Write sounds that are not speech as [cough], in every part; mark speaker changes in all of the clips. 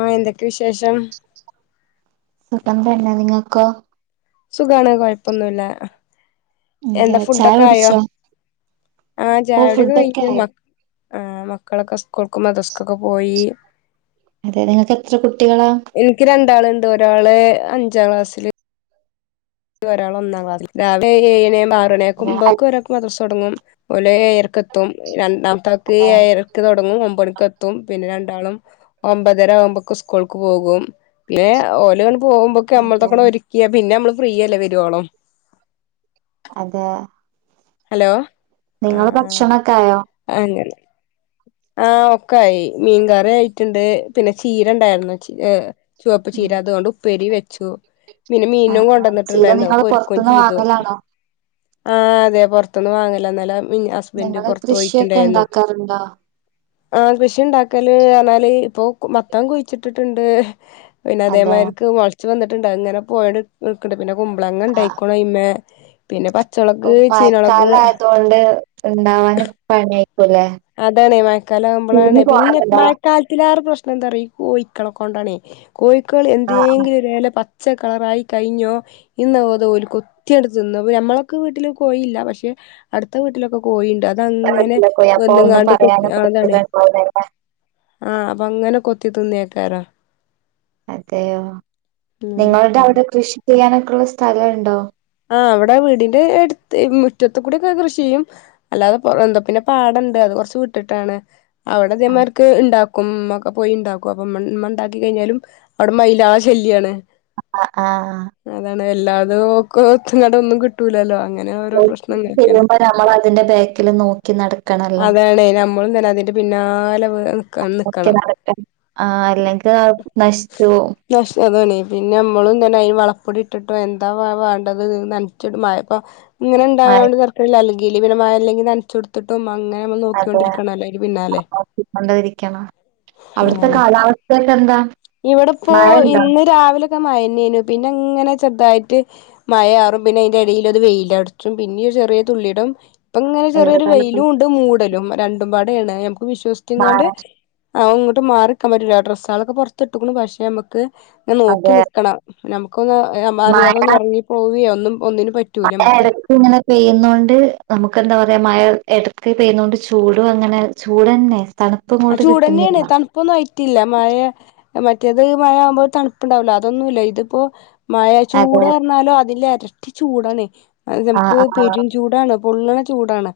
Speaker 1: ആ എന്തൊക്കെ വിശേഷം
Speaker 2: സുഖം തന്നെ നിങ്ങക്കോ ക്കൊ
Speaker 1: സുഖമാണ് കൊഴപ്പൊന്നുല്ല എന്താ
Speaker 2: ചായ
Speaker 1: ഫുഡൊക്കെ ആയോ
Speaker 2: കുടിച്ചോ
Speaker 1: ആ
Speaker 2: ഓ
Speaker 1: ചായ
Speaker 2: ഫുഡൊക്കെ
Speaker 1: കുടിയൊക്കെകഴിഞ്ഞു
Speaker 2: ആയി
Speaker 1: മക്ക ആ മക്കളൊക്കെ സ്കൂൾക്കും മദ്രസ്ക്കൊക്കെ പോയി
Speaker 2: അതെ നിങ്ങക്ക് എത്ര കുട്ടികളാ
Speaker 1: ഒണ്ടാളുണ്ട് ഒരാള് അഞ്ചാം ക്ലാസ്സില് ഒരാ ഒന്നാം ക്ലാസ് രാവിലെ ആറണികാമ്പോക്ക് ഓര്ക്ക്മദ്രസോടങ്ങും. ഓലെർക്കെത്തും ര ണ്ടാമത്തെ ആക്ക് എയരക്ക്തൊടങ്ങും ഒ [unintelligible] പിന്നെ രണ്ടാളും ഒമ്പതര ആകുമ്പക്ക് സ്കൂൾക്ക് പോകും. പിന്നെ [unintelligible] പോകുമ്പൊക്കെ [unintelligible] ഒരുക്കിയ പിന്നെ നമ്മള് ഫ്രീയല്ലേ വരോളം.
Speaker 2: അതേ.
Speaker 1: ഹലോ?
Speaker 2: നിങ്ങള്
Speaker 1: ആഹ് ആഹ്
Speaker 2: ഭക്ഷണൊക്കെ ആയോ?
Speaker 1: ആ ഒക്കെ ആയി മീൻകറി ആയിട്ടുണ്ട്. പിന്നെ ചീര ഉണ്ടായിരുന്നു ചീ ചുവപ്പ് ചീര
Speaker 2: ഉം.
Speaker 1: അതുകൊണ്ട് ഉപ്പേരി വെച്ചു. പിന്നെ
Speaker 2: ആ
Speaker 1: മീനും
Speaker 2: ആ
Speaker 1: കൊണ്ട്
Speaker 2: ചീര
Speaker 1: വന്നിട്ടുണ്ടായിരുന്നു.
Speaker 2: നിങ്ങള്
Speaker 1: അതൊക്കെ ഒരുക്കും
Speaker 2: പുറത്തുന്ന്
Speaker 1: ചെയ്തു.
Speaker 2: വാങ്ങലാണോ
Speaker 1: ആഹ് അതെ പുറത്തൊന്നും വാങ്ങലാണ്
Speaker 2: നിങ്ങള് കൃഷിയൊക്കെ ഉണ്ടാക്കാറുണ്ടോ
Speaker 1: ആ കൃഷി ഉണ്ടാക്കല് ആാല് ഇപ്പൊ മത്തം കുഴിച്ചിട്ടിട്ടുണ്ട് പിന്നെ
Speaker 2: അതെ
Speaker 1: അതേമാർക്ക് വച്ച് വന്നിട്ടുണ്ട് അങ്ങനെ പോയ് പിന്നെ കുമ്പളങ്ങ ഉണ്ടായിക്കോ ഇ്മേ പിന്നെ പ
Speaker 2: ഓ മഴക്കാലം ആയതുകൊണ്ട് ഉണ്ടവാൻ പണിയായി
Speaker 1: അതണേ മഴക്കാലം ആവുമ്പോളാണേ പിന്നെ
Speaker 2: പോവാറുണ്ടോ
Speaker 1: മഴക്കാലത്തില ആ പ്രശ്ന എന്താ പറ കോഴിക്കളെ കൊണ്ടാണ് കോ പക്കൾ
Speaker 2: ആ
Speaker 1: എന്തെങ്കിലും ഒ പ പച്ച കളറായി കഴിഞ്ഞോ ഇന്ന തപോല കൊത്തിയ എടുത്ത് തിന്ന ഞമ്മളൊക്കെ വീട്ടിൽ കൊയില്ല പക്ഷെ അടുത്ത വീട്ടിലൊക്കെ പോയിണ്ട്
Speaker 2: അപ്പറത്തെ
Speaker 1: അതങ്ങനെ
Speaker 2: വീട്ടിലൊക്കെ പോയി അപ്പൊ ഒന്നും
Speaker 1: വന്നുങ്ങാണ്ട്
Speaker 2: പറയാന
Speaker 1: കൊത്തി
Speaker 2: പറ്റത
Speaker 1: അതാണേ
Speaker 2: പോലല്ലെ
Speaker 1: ആഹ് അപ്പൊ അങ്ങനെ കൊത്തി തിന്നിയക്കാര
Speaker 2: അതെയോ നിങ്ങളുടെ
Speaker 1: അതെ
Speaker 2: അവിടെ കൃഷി ചെ ള്ള സ്ഥലണ്ടോ?
Speaker 1: ആ അവിടെ വീടിന്റെ അടുത്ത് മുറ്റത്ത കൂടിക്കെ കൃഷി ചെയ്യും അല്ലാതെ എന്താ പിന്നെ പാടുണ്ട് അത് കുറച്ച് വിട്ടിട്ടാണ് അവിടെ
Speaker 2: ആ
Speaker 1: അതേമാർക്ക് ഒക്കെ പോയി ഉണ്ടാക്കും അപ്പൊ മ മണ്ടാക്കി കഴിഞ്ഞാലും അവിടെ മയിലാള ശല്യാണ്.
Speaker 2: അ അ ആ
Speaker 1: അതാണ് എല്ലാതും കൊത്ത കട ഒന്നും കിട്ടൂലല്ലോ [inaudible] അങ്ങനെ ഓരോ പ്രശ്നം നിക്കണ്
Speaker 2: ചെയ്യുമ്പോ നമ്മളതിന്റെ ബാക്കില് നോക്കി നടക്കണല്ലോ.
Speaker 1: അതാണേ നമ്മളും തന്നെ അതിന്റെ പിന്നാലെ നിക്കണം
Speaker 2: ആ അല്ലെങ്കിൽ നശിച്ചു പോകും
Speaker 1: നഷ് അതാണ് പിന്നെ നമ്മളിങ്ങനെ അതിന് വളപ്പൊടി ഇട്ടിട്ടും എന്താ വേണ്ടത് നനച്ചിട്ടും മഴപ്പോ ഇങ്ങനെ
Speaker 2: മഴ
Speaker 1: ഉണ്ടായോണ്ട് തരക്കടില്ലല്ലോ ഗിലിപ [inaudible] നമായ അല്ലെങ്കിൽ നനച്ചൊടുത്തിട്ടും അങ്ങനെ നമ്മൾ
Speaker 2: അതെ
Speaker 1: നോക്കിക്കൊണ്ടിരിക്കണല്ലോ അയിന്റെ പിന്നാലെ
Speaker 2: നോക്കി കൊണ്ടിരിക്കണം അവിടുത്തെ
Speaker 1: അതാണ്
Speaker 2: കാലാവസ്ഥ പിന്നെന്താ
Speaker 1: ഇവിടെപ്പോ ഇന്ന് രാവിലൊക്കെ മഴനേനു പിന്നെ ഇങ്ങനെ ചെറുതായിട്ട് മഴ ചാറും പിന്നെ അതിന്റെ ഇടയിൽ ഒരു വെയില് തെറിക്കും പിന്നെ ചെറിയ തുള്ളിടും തുള്ളിയിടം ഇപ്പൊ ഇങ്ങനെ ചെറിയൊരു
Speaker 2: ഇവിടെപ്പോ
Speaker 1: വെയിലും ഉണ്ട് മൂടലും രണ്ടും പാടയാണ്
Speaker 2: മഴ
Speaker 1: വിശ്വസിക്കുന്നോണ്ട് അവ- മാറിക്കാൻ പറ്റില്ല ഡ്രസ്സാളൊക്കെ പുറ- തൊട്ട [inaudible] ക്ക പക്ഷേ നമുക്ക് ഇങ്ങനെ നോക്കി
Speaker 2: അതെ
Speaker 1: നിക്കണം നമുക്ക് നമുക്ക്
Speaker 2: മഴ
Speaker 1: അറിയാതൊന്ന് ഉറങ്ങിപ്പോകവയേ ഒന്നും ഒന്നിനും പറ്റൂല
Speaker 2: മഴ
Speaker 1: നമുക്ക്
Speaker 2: ഇടക്ക് ഇങ്ങനെ പെയ്യുന്നോണ്ട് നമുക്ക് എന്താ പറയാ മഴ ഇടക്ക് പോയ്യുന്നോണ്ട് ചൂട് അങ്ങനെ ചൂട് തന്നെ
Speaker 1: ആ ചൂടന്നെയാണ് തണുപ്പൊന്നും ആയിറ്റില്ല മഴ മറ്റേത് മഴ ആവുമ്പോൾ തണുപ്പുണ്ടാവലോ അതൊന്നുമില്ല ഇതിപ്പോ മഴ
Speaker 2: അതെ
Speaker 1: ചൂട് പറഞ്ഞാലോ അതില് ഇരട്ടി ചൂടാണ്
Speaker 2: ആഹ്
Speaker 1: നമുക്ക്
Speaker 2: ആഹ്
Speaker 1: പെരും ചൂടാണ് പൊള്ളണചൂട്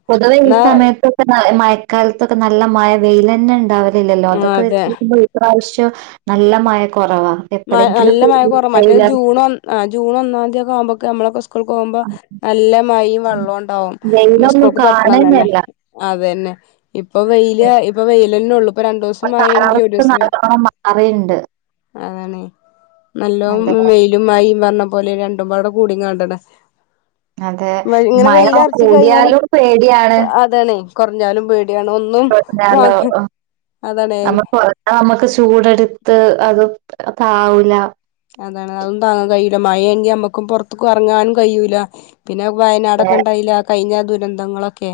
Speaker 2: പൊതുവെ ഈ സമയത്തൊക്കെ മഴക്കാലത്തൊക്കെ നല്ല മഴ വെയിൻ തന്നെ ഇന്ന് ഉണ്ടാവ- ഇല്ലല്ലോ
Speaker 1: ആ
Speaker 2: അതൊക്കൊ വെച്ച്
Speaker 1: അതെ
Speaker 2: നോക്കുമ്പ ഇപ്രാവശ്യം നല്ല മഴ കൊറവാ.
Speaker 1: മ
Speaker 2: എപ്പളെങ്കിലും
Speaker 1: നല്ല മഴ കുറവ മറ്റേ
Speaker 2: പെയ്യുന്ന
Speaker 1: ജൂൺ ജൂൺ ഒന്നാംീയതിയക്കെ ആവുമ്പോ കനമ്മളൊക്കെ സ്കൂൾക്ക് പോകുമ്പോ നല്ല മഴയും വെള്ളം ഉണ്ടാാവും
Speaker 2: വെയിലൊന്നും
Speaker 1: സ്കൂൾക് തുറക്കണം തന്നെ
Speaker 2: കാണന്നല്ല.
Speaker 1: അത തന്നെ ഇപ്പൊ വെയില്യ ഇപ്പൊ വെയി നെനൊള്ളൂ
Speaker 2: പ്പ കാലാവസ്ഥ നല്ലോണം മാറിണ്ട്.
Speaker 1: അതാണേ നല്ലോ
Speaker 2: അതെ
Speaker 1: മെയിലുമായി വർണ പോലെ രണ്ടുപാടെ കൂടിം കണടെ.
Speaker 2: അതെ മയം കൂടിയാലും പേടിയാണ്
Speaker 1: കൊറഞ്ഞാലും പേടി
Speaker 2: അലോ
Speaker 1: അതാണ്
Speaker 2: നമ്മക്ക് നമ്മെക്ക് ചൂടെടുത്ത് അതും. അതാവുല
Speaker 1: മഴെങ്കി നമ്മെക്കും പുറത്തുക്കും ഇറങ്ങാൻ കഴിയൂല. പിന്നെ വയനാടൊക്കെ ഉണ്ടായില്ല. കഴിഞ്ഞാ ദുരന്തങ്ങളൊക്കെ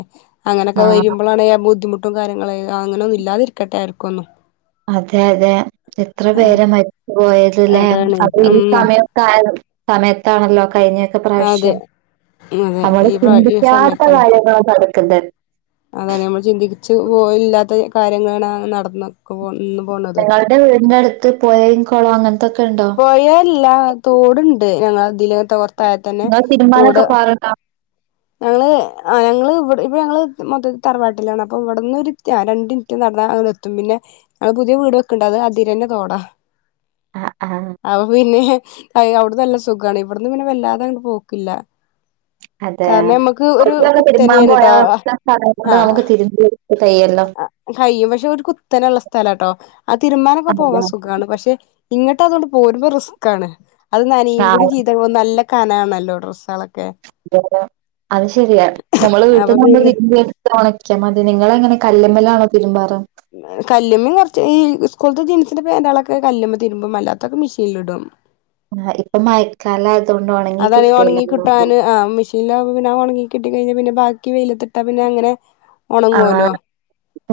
Speaker 1: അങ്ങനെക്കെ
Speaker 2: ആഹ്.
Speaker 1: വരുമ്പോളാണ് ആ ബുദ്ധിമു ഡും കാര്യങ്ങളേ അങ്ങനൊന്നും ഇല്ലാതിരിക്കട്ടെ ആർക്കൊന്നും.
Speaker 2: അതെ അതെ എത്ര
Speaker 1: ആ
Speaker 2: പേരാ മരിച്ചു പോയതല്ലേ.
Speaker 1: അതാണ്
Speaker 2: അത് ഈ
Speaker 1: ഉം
Speaker 2: സമയത്തായത് സമയത്താണല്ലോ കഴിഞ്ഞെക്കെ
Speaker 1: അതെ
Speaker 2: പ്രാവശ്യം
Speaker 1: അതെ
Speaker 2: നമ്മള്
Speaker 1: ഈ പ്രാ
Speaker 2: ചിന്തിക്കാത്ത കാര്യങ്ങള് നട യെന്തെൻ
Speaker 1: അങ്ങെനെ നമ്മള് ചിന്തിച്ച് പോയില്ലാത്തേ. കാര്യങ്ങളാണ് നടന്നൊക്ക പോണ്
Speaker 2: ഞങ്ങെൾടെ വീടിന്റെ അടു ത്ത് പൊയയും കൊളവുയങ്ങനെ
Speaker 1: പൊയല്ല തോടുണ്ട് ഞങ്ങളതിലേത്തെവർ
Speaker 2: ന്നാ തീരുമാനൊക്കെ പറാട്ട
Speaker 1: ഞങ്ങെള് ആ ഞങ്ങെള് ഇവട് ഇവെടെ ഞങ്ങള് മൊത്തത്തി തറവാട്ടിലാണ്. അപ്പൊ ഇവെടെന്നൊര് രണ്ടിമിറ്റ് നടന്നാവെടെയെത്തും. പിന്നെ ഞാ പുതിയ വീട് വെക്കുണ്ട്. അത് അതിരന്നെ തോടാ.
Speaker 2: ആ ആ
Speaker 1: അപ പിന്നെ ഐ അവെടെന്ന് നല്ല സുഖ്വാണ്. ഇവെടന്ന് പിന്നെ വെല്ലാതെങ്ങ് പോക്കില്ല.
Speaker 2: അതെ.
Speaker 1: കാരണം നമ്മക്ക് ഒരു
Speaker 2: കുട്ടികളെ തിരുമ്പാ
Speaker 1: കുത്തനെയാണ്
Speaker 2: പോയാ ഒറ്റ സാധാനം കൊണ്ട് നമ്മൊക്ക് തിരുമ്പി കഴിയല്ലോ
Speaker 1: ആ കയ്യും പക്ഷെ ഒരു കുത്തലൊള്ള സ്ഥലവാട്ടോ. ആ തിരുമാനൊക്കെ
Speaker 2: അതെ
Speaker 1: പോവാൻ സുഖ്വാണ് പക്ഷെ. ഇങ്ങട്ട് അതുകൊണ്ട് പോരുമ്പോ റിസ്കാണ്.
Speaker 2: ആ
Speaker 1: [unintelligible] കനണല്ലോ ഡ്രസോള
Speaker 2: അ അത് ശെരിയ നമ്മള്
Speaker 1: അപ്പൊ
Speaker 2: വീട്ട്ന്നാവുമ്പോ
Speaker 1: പിന്നെ
Speaker 2: ഇത് എടുത്ത് ഉണക്കിയാ മതി. നിങ്ങള് എങ്ങനെ കല്ല്മ്മലാണോ തിരുബാറ്.
Speaker 1: കല്മ്മീ കുറച്ച് ഈ സ്‌കൂ പോലത്തെ ജീൻസിന്റെ പാന്റളൊക്കെ കല്ലുമ്മേ തിരുബും അല്ലത്തൊക്കെ മെഷീനിലിടും.
Speaker 2: ആ ഇപ്പൊ മഴക്കാലയ
Speaker 1: അതാണെ ഉണങ്ങി കിട്ടാന് ആ മെഷീൻലാവുബോ പിന്നെ ആ ഉണങ്ങി കിട്ടി കഴിഞ്ഞ പിന്നെ ബാക്കി വെയിലത്തിട്ട പിന്നെ അങ്ങനെ
Speaker 2: ആ
Speaker 1: ഒണങ്ങുവല്ലോ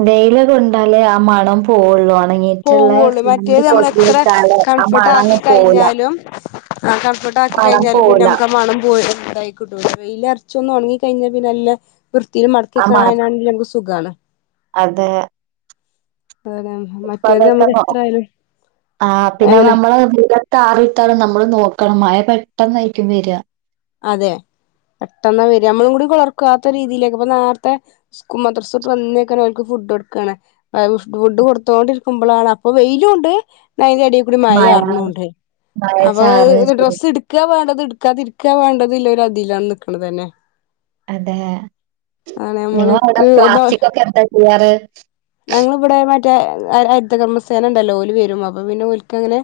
Speaker 2: വെയിൽ കൊണ്ടാലേ ആ മണം പോവുള്ളു
Speaker 1: പോവുള്ളു മറ്റേത് നമ്മള് എത്ര
Speaker 2: വെച്ചാല് ആ
Speaker 1: കൺഫേർട്ട്
Speaker 2: മണം അങ്ങ്
Speaker 1: ആക്കി
Speaker 2: പോവൂല
Speaker 1: കഴിഞ്ഞാലും ആ കൺഫേർട്ട് ആക്കി
Speaker 2: മണം
Speaker 1: കഴിഞ്ഞാലും പിന്നെ
Speaker 2: പോവൂല
Speaker 1: നമുക്ക് ആ മണം പോ തായി കിട്ടൂല വെയിലറച്ചൊന്ന് ഉണങ്ങി കഴിഞ്ഞാ പിന്നെ നല്ല വൃത്തീല്
Speaker 2: ആ മണം
Speaker 1: മടക്കിക്കാനണാങ്കി നമ്മക്ക് സു സുഖാണ്.
Speaker 2: അതെ.
Speaker 1: [unintelligible]
Speaker 2: ഇപ്പ അതൊക്കെ
Speaker 1: നമുക്ക്
Speaker 2: നോ
Speaker 1: എത്ര ആയാലും
Speaker 2: ആ പിന്നെ
Speaker 1: എങ്ങനെ
Speaker 2: നമ്മള് വെയിലത്ത് ആറിയിട്ടാലും നമ്മള് നോ മഴ പെട്ടെന്നായിരിക്കും വരാ
Speaker 1: അതെ പെട്ടെന്നാ വരാ നമ്മളും കൂടി ഓർക്കാത്ത രീതിയിലേക്ക് അപ്പ നേരത്തെ മദ്രസുട്ട് വന്നേക്കെന്നെ ഓൽക്ക് ഫുഡ് കൊടുക്കാണ് ഫുഡ് കൊടുത്തോണ്ടിരിക്കുമ്പളാണ് അപ്പൊ വെയിലുണ്ട് അയിന്റെ എടി കൂടി മയ
Speaker 2: മഴ
Speaker 1: ചാറുണുണ്ട്‌
Speaker 2: മഴ
Speaker 1: അപ്പൊ
Speaker 2: ചാറുകയും ചെയ്യും
Speaker 1: ഡ്രസ്സ് ഇടുക്കാ വേണ്ടത് എടുക്കാതിരി ക്കെ വേണ്ടത് ല്ല ഒര് അതിലാണ് നിക്കണത് തന്നെ.
Speaker 2: അതെ
Speaker 1: ആണ്
Speaker 2: നിങ്ങളെ അവിടെ
Speaker 1: നമ്മൾക്ക്
Speaker 2: പ്ലാസ്റ്റിക് ഒക്കെ എന്താ ചെയ്യാറ്? [unintelligible]
Speaker 1: ഞങ്ങിവിടെ മറ്റേ ഹരിത കർമ്മ സേന ഉണ്ടല്ലോ ഓല് വരും അപ്പൊ പിന്നെ ഓൽക്ക അങ്ങനെ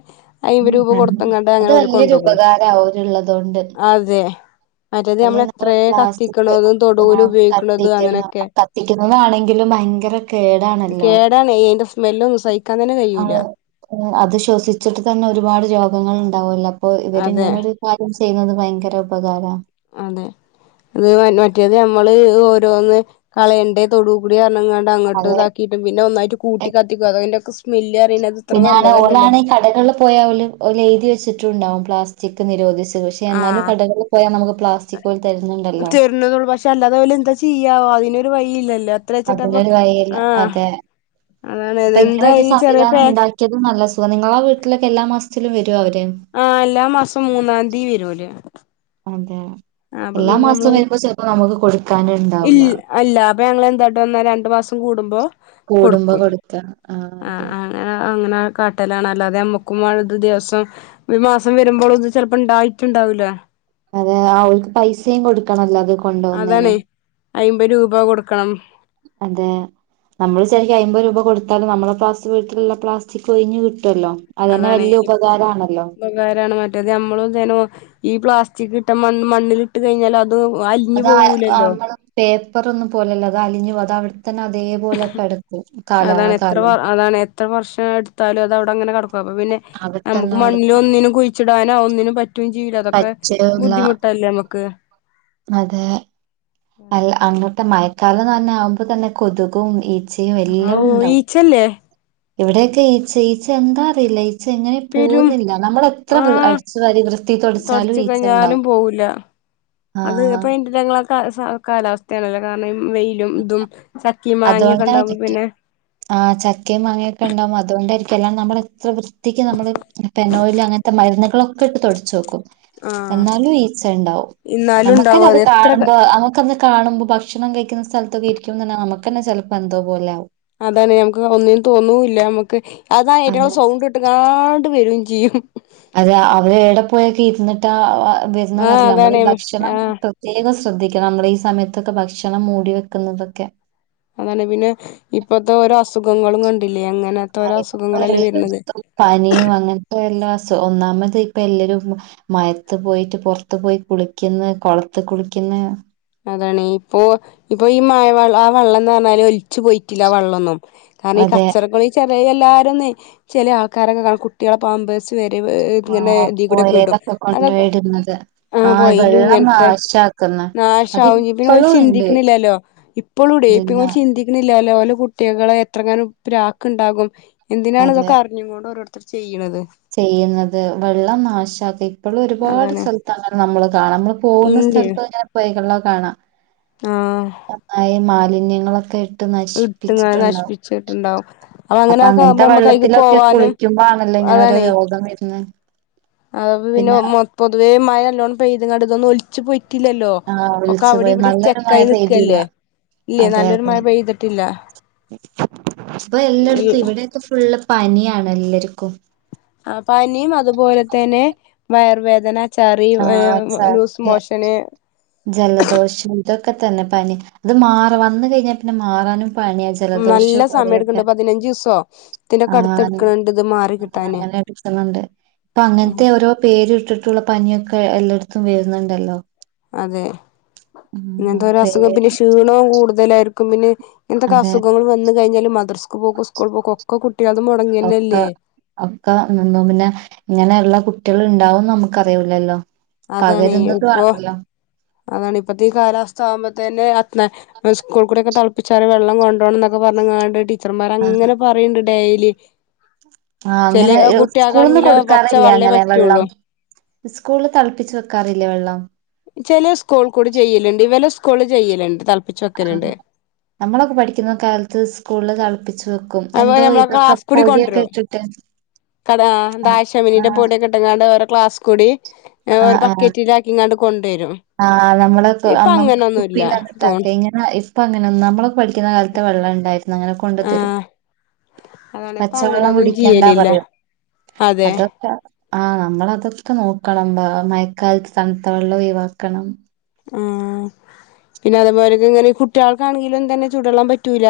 Speaker 1: അയ്മ്പത് രൂപ
Speaker 2: ആ
Speaker 1: കൊടുത്തങ്ങാണ്ട്
Speaker 2: അത്
Speaker 1: അങ്ങനെ ഓല്
Speaker 2: വലിയൊരു
Speaker 1: കൊണ്ടോകും
Speaker 2: ഉപകാര ഓൽ ഉള്ളതോണ്ട്.
Speaker 1: അതെ മറ്റേത്
Speaker 2: അല്ലെ
Speaker 1: നമ്മള്
Speaker 2: നമ്മൾ
Speaker 1: എത്രേ
Speaker 2: പ്ലാസ്റ്റിക്
Speaker 1: കത്തിക്കണതും
Speaker 2: ആ
Speaker 1: തൊടുവില് ഉപയോഗിക്കണതും
Speaker 2: കത്തിക്കുന്ന
Speaker 1: അങ്ങനെയൊക്കെ
Speaker 2: കത്തിക്കുന്നതാണെങ്കിലും ഭയങ്കര കേ
Speaker 1: കേടാണെ അയിന്റെ സ്
Speaker 2: ആ അത് ശ്വസിച്ചിട്ട് തന്നെ ഒരുപാട് രോ ഖങ്ങൾ ഉണ്ടാവുല്ലോ. ഇപ്പം
Speaker 1: അതെ
Speaker 2: ഇവരിങ്ങനെ ഒരു കാര്യം ചെയ്യുന്നത് ഭയങ്കര ഉപകാരാ
Speaker 1: അതെ അത് മറ്റേത് ഞമ്മള് ഓരോന്ന് കളയെണ്ടേ തൊടൂ കൂടി അ ങ്ങാണ്ട് അങ്ങോട്ട്
Speaker 2: അതെ
Speaker 1: ഇതാക്കിട്ടും പിന്നെ ഒന്നായിട്ട് കൂട്ടി കത്തിക്കും അതിന്റെക്കെ സ് മെൽ
Speaker 2: പിന്നെ ആള് ഓളാണ് കടകളിൽ പോയാല് എഴുതി വെച്ചിട്ടുണ്ടാകും പ്ലാസ് ചിക്ക് നിരോധിച്ച് പക്ഷെ എന്നാലും
Speaker 1: ആഹ്
Speaker 2: കടകളിൽ പോയാൽ നമുക്ക് പ്ലാസ്റ്റിക് ഓല് തരുന്നുണ്ടല്ലോ
Speaker 1: തരണത് പക്ഷെ അല്ലാതെ ഓല് എന്താ ചെയ്യാ അതിന് വയില്ലല്
Speaker 2: അതിനൊരു വഴില്ല അതെ
Speaker 1: അതാണ്
Speaker 2: ഇപ്പൊ ഇങ്ങനെ
Speaker 1: എന്താ
Speaker 2: ഒരു
Speaker 1: ഈ ചെറിയ
Speaker 2: സംവിധാനം
Speaker 1: പേ
Speaker 2: ഇണ്ടാക്കിയത് നല്ല സുഖം നിങ്ങളെ വീട്ടിലൊക്കെ എല്ലാ മാസ ച്ചാലും വരും
Speaker 1: ആഹ് എല്ലാ മാസം മൂന്നാതീ വരൂല്
Speaker 2: അതെ
Speaker 1: ആഹ് അപ്പൊ
Speaker 2: എല്ലാ
Speaker 1: പിന്നെ
Speaker 2: മാസവും
Speaker 1: നമ്മള്
Speaker 2: വരുമ്പോ ചിലപ്പോ നമുക്ക്
Speaker 1: ഇൽ
Speaker 2: കൊടുക്കാനുണ്ടാവില്ല
Speaker 1: അല്ല അപ്പൊ ഞങ്ങള് എന്താട്ട് ന്നേരം രണ്ടു മാസം കൂടുമ്പോ
Speaker 2: കൂടുമ്പോ
Speaker 1: കൊടുക്കും
Speaker 2: കൊടുക്ക ആ അതെ
Speaker 1: ആഹ് അങ്ങനെ കാട്ടലാണ് അല്ലാതെ നമ്ക്ക [unintelligible] ദിവസം ഒരു മാസം വരുമ്പോള് ഇത് ചെലപ്പോ ഇണ്ടായിട്ടുണ്ടാവൂല
Speaker 2: അതെ അവർക്ക് പൈസയും കൊടുക്കണല്ലോ അത് കൊണ്ട് പോന്നേന്
Speaker 1: അതാണ് അയ്മ്പത് രൂപ കൊടുക്കണം
Speaker 2: അതെ നമ്മള് വിചാരിക്കും അയ്മ്പത് രൂ കൊടുത്താല് നമ്മുടെ പ്ലാസ്റ്റിക് വീട്ടിലുള്ള പ്ലാസ്റ്റിക് ഒഴിഞ്ഞ് കി
Speaker 1: അതാണേയ് ഉപകാരാണ് മറ്റേത് നമ്മളുംതന്നെ ഈ പ്ലാസ് കിട്ട മണ്ണിലിട്ട് കഴിഞ്ഞാൽ അത് അലിഞ്ഞു
Speaker 2: അതാ ആ
Speaker 1: പോവൂലല്ലോ
Speaker 2: നമ്മള് പേ പറൊന്നും പോലല്ല അതലിഞ്ഞു പോ അതവി തന്നെ അതേപോലെ കടക്കും
Speaker 1: അതാണ് എത്ര വ
Speaker 2: കാലാകാലം.
Speaker 1: അതാണ് എത്ര വർഷ എടുത്താലും അതവിടെ അങ്ങനെ അപ്പ പിന്നെ
Speaker 2: അവിടെ
Speaker 1: നമുക്ക്
Speaker 2: തന്നെ
Speaker 1: മണ്ണില്
Speaker 2: കിടക്കും
Speaker 1: ഒന്നിനും കുഴി ടാനോ ഒന്നിനും പ റ്റും ചെയ്യൂല അതൊക്കെ ബുദ്ധിമുട്ടല്ലേ നമ്മക്ക്.
Speaker 2: അതേ. അല്ല അങ്ങോട്ട മയ കല നഞ്ഞാ ആപ്പൊതന്നെ കൊതുകും ഈ
Speaker 1: ആവൂ ഈച്ചല്ലേ?
Speaker 2: ഇവിടെയൊക്കെ ഈച്ച ഈച്ച എന്താ അറിയില്ല ഈ ച്ച എങ്ങനെ
Speaker 1: പെരും
Speaker 2: പോവുന്നില്ല നമ്മളെത്ര
Speaker 1: ആഹ്
Speaker 2: അടിച്ചു വാരി വൃത്തി തൊടിച്ചാലും
Speaker 1: തൊടച്ച് കഴിഞ്ഞാലും
Speaker 2: ഈച്ചണ്ടാവും
Speaker 1: പോവൂല
Speaker 2: ആഹ്.
Speaker 1: കാലാ സാ കാലാവസ്ഥയാണല്ല കാരണം ഈ
Speaker 2: അതു
Speaker 1: ഉണ്ടാവുമ്പോ
Speaker 2: കൊണ്ടായിരിക്കും
Speaker 1: പിന്നെ
Speaker 2: ആ ചക്കയും മാങ്ങൊക്കെ ഒണ്ടാവോ അതുകൊണ്ടായിരി ല്ലാം നമ്മുടെ എത്ര ക്ക് നമ്മള് പെനോയിൽ അങ്ങനത്തെ മരുന്നുകളൊ ട്ട് തൊടച്ച് നോക്കും. എന്നാലും ഈച്ച ണ്ടാവും
Speaker 1: ഇന്നാലും
Speaker 2: നമ്മുക്ക്ന്നെ
Speaker 1: ഉണ്ടാവും
Speaker 2: അത്
Speaker 1: എത്ര
Speaker 2: കാണുമ്പോ നമുക്കന്ന് കാണുമ്പോ ഭക്ഷ ക്ഷണം കഴിക്കുന്ന സ് സ്ഥലത്തക്കെ ഇരിക്കും നുക്കന്നെ ചിലപ്പോ എന്തോ പോലൊവും
Speaker 1: അതന്നെ ന മക്ക് ഒന്നിനും തോന്നൂല്ല നമ്മക്ക്
Speaker 2: ആവും
Speaker 1: അതാഅയ്റ്റങ്ങള്സൗണ്ട് ഇട്ട് കാണ്ട് വരും ചെ യും
Speaker 2: അതെ അവര് എവിടെ പോയൊക്കെ ഇരുന്നിട്ട് ആ വരുന്നന്ന്
Speaker 1: ആഹ്
Speaker 2: റില്ല ന മ്മൾ
Speaker 1: അതാണ്
Speaker 2: ഈ ഭക്ഷണം
Speaker 1: ആഹ്
Speaker 2: പ്രത്യേകം ശ്ര ശ്രദ്ധിക്കണം നമ്മള് ഈ സമയത്തൊക്കെ ഭക്ഷണം മൂടി വെക്കുന്നതൊക്കെ
Speaker 1: അതാണ് പിന്നെ ഇപ്പത്തെ ഓരോ അസുഖങ്ങളും കണ്ടി
Speaker 2: [unintelligible] എല്ലായിടത്തും പനിയും അങ്ങനത്തെ എല്ലാ ഒന്നാമത് ഇപ്പ എല്ലരും മയത്ത് പോയിട്ട് പുറത്ത് പോയി കുളിക്ക്ന്ന്കൊളത്ത് കുളിക്ക്ന്ന്
Speaker 1: അതാണ് വെള്ളം എന്ന് പറഞ്ഞാല് ഒലിച്ച് പോയിട്ടില്ല ആ വെള്ളന്നും കാരണം ഈ
Speaker 2: അതെ.
Speaker 1: കച്ചറക്കളി ചെറയല്ല ക്കാരൊന്ന്ചില ആൾക്കാരെക്കെ കാണാകുട്ടികളെ പാമ്പേഴ്സ് വേ
Speaker 2: ആ പോയേ ലെക്കെ കൊണ്ട്
Speaker 1: അതൊക്കെ
Speaker 2: പോയിടുന്നത് ആ വെള്ളം നാശാക്കു ന്ന്
Speaker 1: നാശാക്കും പിന്നെ ഓല് ചിന്തിക്കുന്നില്ലല്ലോ ഇപ്പളും ടെ
Speaker 2: ഇതില്ല
Speaker 1: പിന്നെ ഓല് ചിന്തിക്കുന്ന ഇല്ലല്ലോഓലെ കുട്ടികളെ എത്രങ്ങാനും പ്രാക്ക് ണ്ടാകും എന്തിനാണ്
Speaker 2: അതെ.
Speaker 1: ഇതൊക്കെ അറിഞ്ഞ് കൊണ്ട് ഓരോർ ത്രർ ചെയ്യണത്
Speaker 2: ചെയ്യുന്നത് വെള്ളം നാശാക്ക ഇപ്പോൾ ഒരുപാട്
Speaker 1: അതാണ്
Speaker 2: സ്ഥലത്ത് അങ്ങനെനമ്മൾ [unintelligible] നമ്മൾ പോകുന്ന
Speaker 1: ഇണ്ട്
Speaker 2: സ്ഥലത്ത് ഇങ്ങനെ [unintelligible] കാണാം
Speaker 1: ആഹ്
Speaker 2: [unintelligible] കുഞ്ഞ്ങ്ങളൊക്കെ
Speaker 1: ഇട്ടങ്ങ നശിപ്പിച്ചിട്ടുണ്ടാവും അപ്പൊ അങ്ങനെക്കുമ്പ നമ്മക്ക് അയിക്ക് പോവാനും അതെ
Speaker 2: പ്പം രോഗം വര്ണേ
Speaker 1: അതാ ഉപ്പംപിന്നെ മെ പൊതുവേ മഴ നല്ലോണ്ണം പെയ്ത് കാണ്ട് ഇതൊന്ന് ഒല് ചു പൊ പറ്റില്ലല്ലോ
Speaker 2: ആഹ്
Speaker 1: ഒക്കെ
Speaker 2: ഒലിച്ചു
Speaker 1: അവിടെ
Speaker 2: പോയി.
Speaker 1: ഇവിടെ
Speaker 2: നല്ലൊരു മഴ
Speaker 1: സ്റ്റ്കായി
Speaker 2: പെയ്തില്ല.
Speaker 1: നിക്കല്ലേ ഇല്ലേ നല്ലൊരു മഴ പെയ്തിട്ടില്ല
Speaker 2: [inaudible] പ്പൊ
Speaker 1: ഈ
Speaker 2: എല്ലാടത്തും ഇവിടെയൊക്കെ ഫുള്ള് പനിയാണ് എല്ലർക്കും.
Speaker 1: ആ പനിയും അതുപോലെ തന്നെ വയർ വേദന. ചറി
Speaker 2: ആഹ്
Speaker 1: ലൂസ്
Speaker 2: ചർദ്ദി
Speaker 1: മോഷന്
Speaker 2: ജലദോഷം ഇതൊക്കെ തന്നെ പനി അത് മാറും വന്ന് കഴിഞ്ഞാ പിന്നെ മാറാനും പനിയും
Speaker 1: നല്ല
Speaker 2: ജലദോഷവും
Speaker 1: സമയം
Speaker 2: കൊരയൊക്കെ
Speaker 1: എടുക്ക്ണ്ട് പതിനഞ്ച് ദിവസോ
Speaker 2: ആ
Speaker 1: ഇതിന്റെക്കെ അടുത്ത് എടുക്ക്ണ് ണ്ട് ഇത് മാറി കിട്ടാന്
Speaker 2: അങ്ങനെയൊന്നുണ്ട് ഇപ്പൊ
Speaker 1: ഉം
Speaker 2: അങ്ങനത്തെ ഓരോ പേര് ഇട്ടിട്ടുള്ള പനിയൊ ക്കേ എല്ലാടത്തും വരുന്ന്ണ്ടല്ലോ.
Speaker 1: അതെ. ഇങ്ങനത്തെ ഒരു അസുഖം
Speaker 2: പേര്
Speaker 1: പിന്നെ ക്ഷീണവും കൂടും. ഇതിലായിരിക്കും പിന്നെ എന്തൊക്കെ
Speaker 2: അതെ
Speaker 1: അസുഖങ്ങള് വന്നു കഴിഞ്ഞാലും മദ്ര പോക്ക് സ്കൂൾ പോക്കോക്കെ കു
Speaker 2: ഒക്കെ ഒക്കെ എന്നെന്നും പിന്നെ ഇങ്ങനെയള്ള കു കുട്ടികള് ഉണ്ടാവുംന്ന് നമുക്ക് അറിയൂല്ലല്ലോ.
Speaker 1: അതാണ്
Speaker 2: പകരുന്നതു
Speaker 1: ഇപ്പൊ
Speaker 2: ആണല്ലോ.
Speaker 1: അതാണ് ഇപ്പത്തെ കാലസ്ഥ ആകുമ്പോ തന്നെ സ്കൂൾ കൂടെയൊക്കെ തളപ്പിച്ചാറ് വെള്ളം കൊണ്ടോണം എന്നൊക്കെ പറഞ്ഞങ്ങാണ്ട് ടീ ടീച്ചർ മാർ
Speaker 2: ആ
Speaker 1: അങ്ങനെ പറയണ്ട്. യില്
Speaker 2: ആ അങ്ങനെ സ്കൂള്ന്ന്
Speaker 1: പച്ച
Speaker 2: കൊടുക്കാറില്ലേ
Speaker 1: വെള്ളേ
Speaker 2: അങ്ങനെ
Speaker 1: പറ്റുള്ളൂ
Speaker 2: വെള്ളം. സ്കൂളിൽ തെളപ്പിച്ച് വെക്കാറില്ലേ വെള്ളം.
Speaker 1: ചെലേ സ്കൂൾ കൂടി ചെയ്യലുണ്ട്. ഇ വിലേ സ്കൂൾ ചെയ്യലുണ്ട് തല്ം
Speaker 2: ആ നമ്മളൊക്കെ പഠിക്കുന്ന കാല ഇത് സ്കൂൾള് തെളപ്പിച്ചു
Speaker 1: അപ്പ ഞമ്മളെ ക്ലാസ് കൂടി കൊണ്ട് രോ
Speaker 2: ഇട്ടിട്ട്
Speaker 1: കട ആ
Speaker 2: ആ
Speaker 1: ദാഹ്ശമിനീടെ പൊടിയൊക്കെ ഇട്ടങ്ങാണ്ട് ഓരോ ക്ലാസ് കുടി
Speaker 2: ആ ആ ആഹ്
Speaker 1: കൊണ്ടുവരും
Speaker 2: ആ നമ്മള്ക്ക്
Speaker 1: ഇപ്പൊ
Speaker 2: മ് നമ്ക്ക്
Speaker 1: അങ്ങനൊന്നുല്ല തോണ്
Speaker 2: കുപ്പീന്റാര്ന്നാല്ത്തെ ഇങ്ങനെ ഇപ്പ അങ്ങനെ നമ്മളൊക്കെ പഠിക്കുന്ന കാലത്ത് വെള്ളം ഇണ്ടായി അങ്ങനെ കൊണ്ടു തരും.
Speaker 1: ആഹ് അതാണ് ഇപ്പ
Speaker 2: പച്ചവെള്ളം
Speaker 1: അങ്ങനൊന്നും
Speaker 2: കുടിക്കണ്ടാ
Speaker 1: ചെയ്യലില്ല
Speaker 2: പറയും
Speaker 1: അതെ
Speaker 2: അതൊക്കെ ആ നമ്മളതൊക്കെ നോ ക്കളമ്പാ മയ്ക്കാലത്ത് തണ്‌ത്ത വെള്ളം ഒയിവാക്കണം.
Speaker 1: ആ പിന്നെ അതേപോലൊക്കെ ഇങ്ങനെ കുട്ടികൾക്കാണെങ്കിലും തന്നെ ചൂടെള്ളം പറ്റൂല.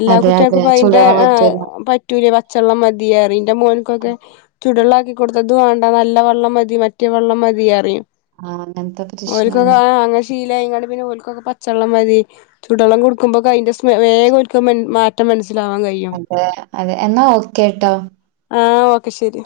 Speaker 1: എല്ലാ
Speaker 2: അതെ അതെ
Speaker 1: കുട്ടികൾക്കുംപ്പ അതിന്റെ
Speaker 2: ചൂടുവെള്ളം പറ്റൂല
Speaker 1: പറ്റൂല് പച്ചെള്ളം മതിയറിന്റെ മോൻക്കൊക്കെ ചുടുള്ള ക്കി കൊടുത്തത് വേണ്ട നല്ല വെള്ളം മതി മറ്റേ വെള്ളം മതിയ അറിയും.
Speaker 2: ആ അങ്ങനത്തെ പ്രശ്നം
Speaker 1: ക്കോ ങ്ങാനെ ശീലായിക്കാണ്ട് പിന്നെ ഓല്ക്കൊക്കെ പച്ചെള്ളം മതി ചൂടെള്ളം കൊടുക്കുമ്പോക്കെ അതിന്റെ വേഗം മാറ്റം മന
Speaker 2: അതെ അതെ എന്നാ ഓക്കെ ട്ടോ
Speaker 1: ആഹ് ഓക്കെ ശരി.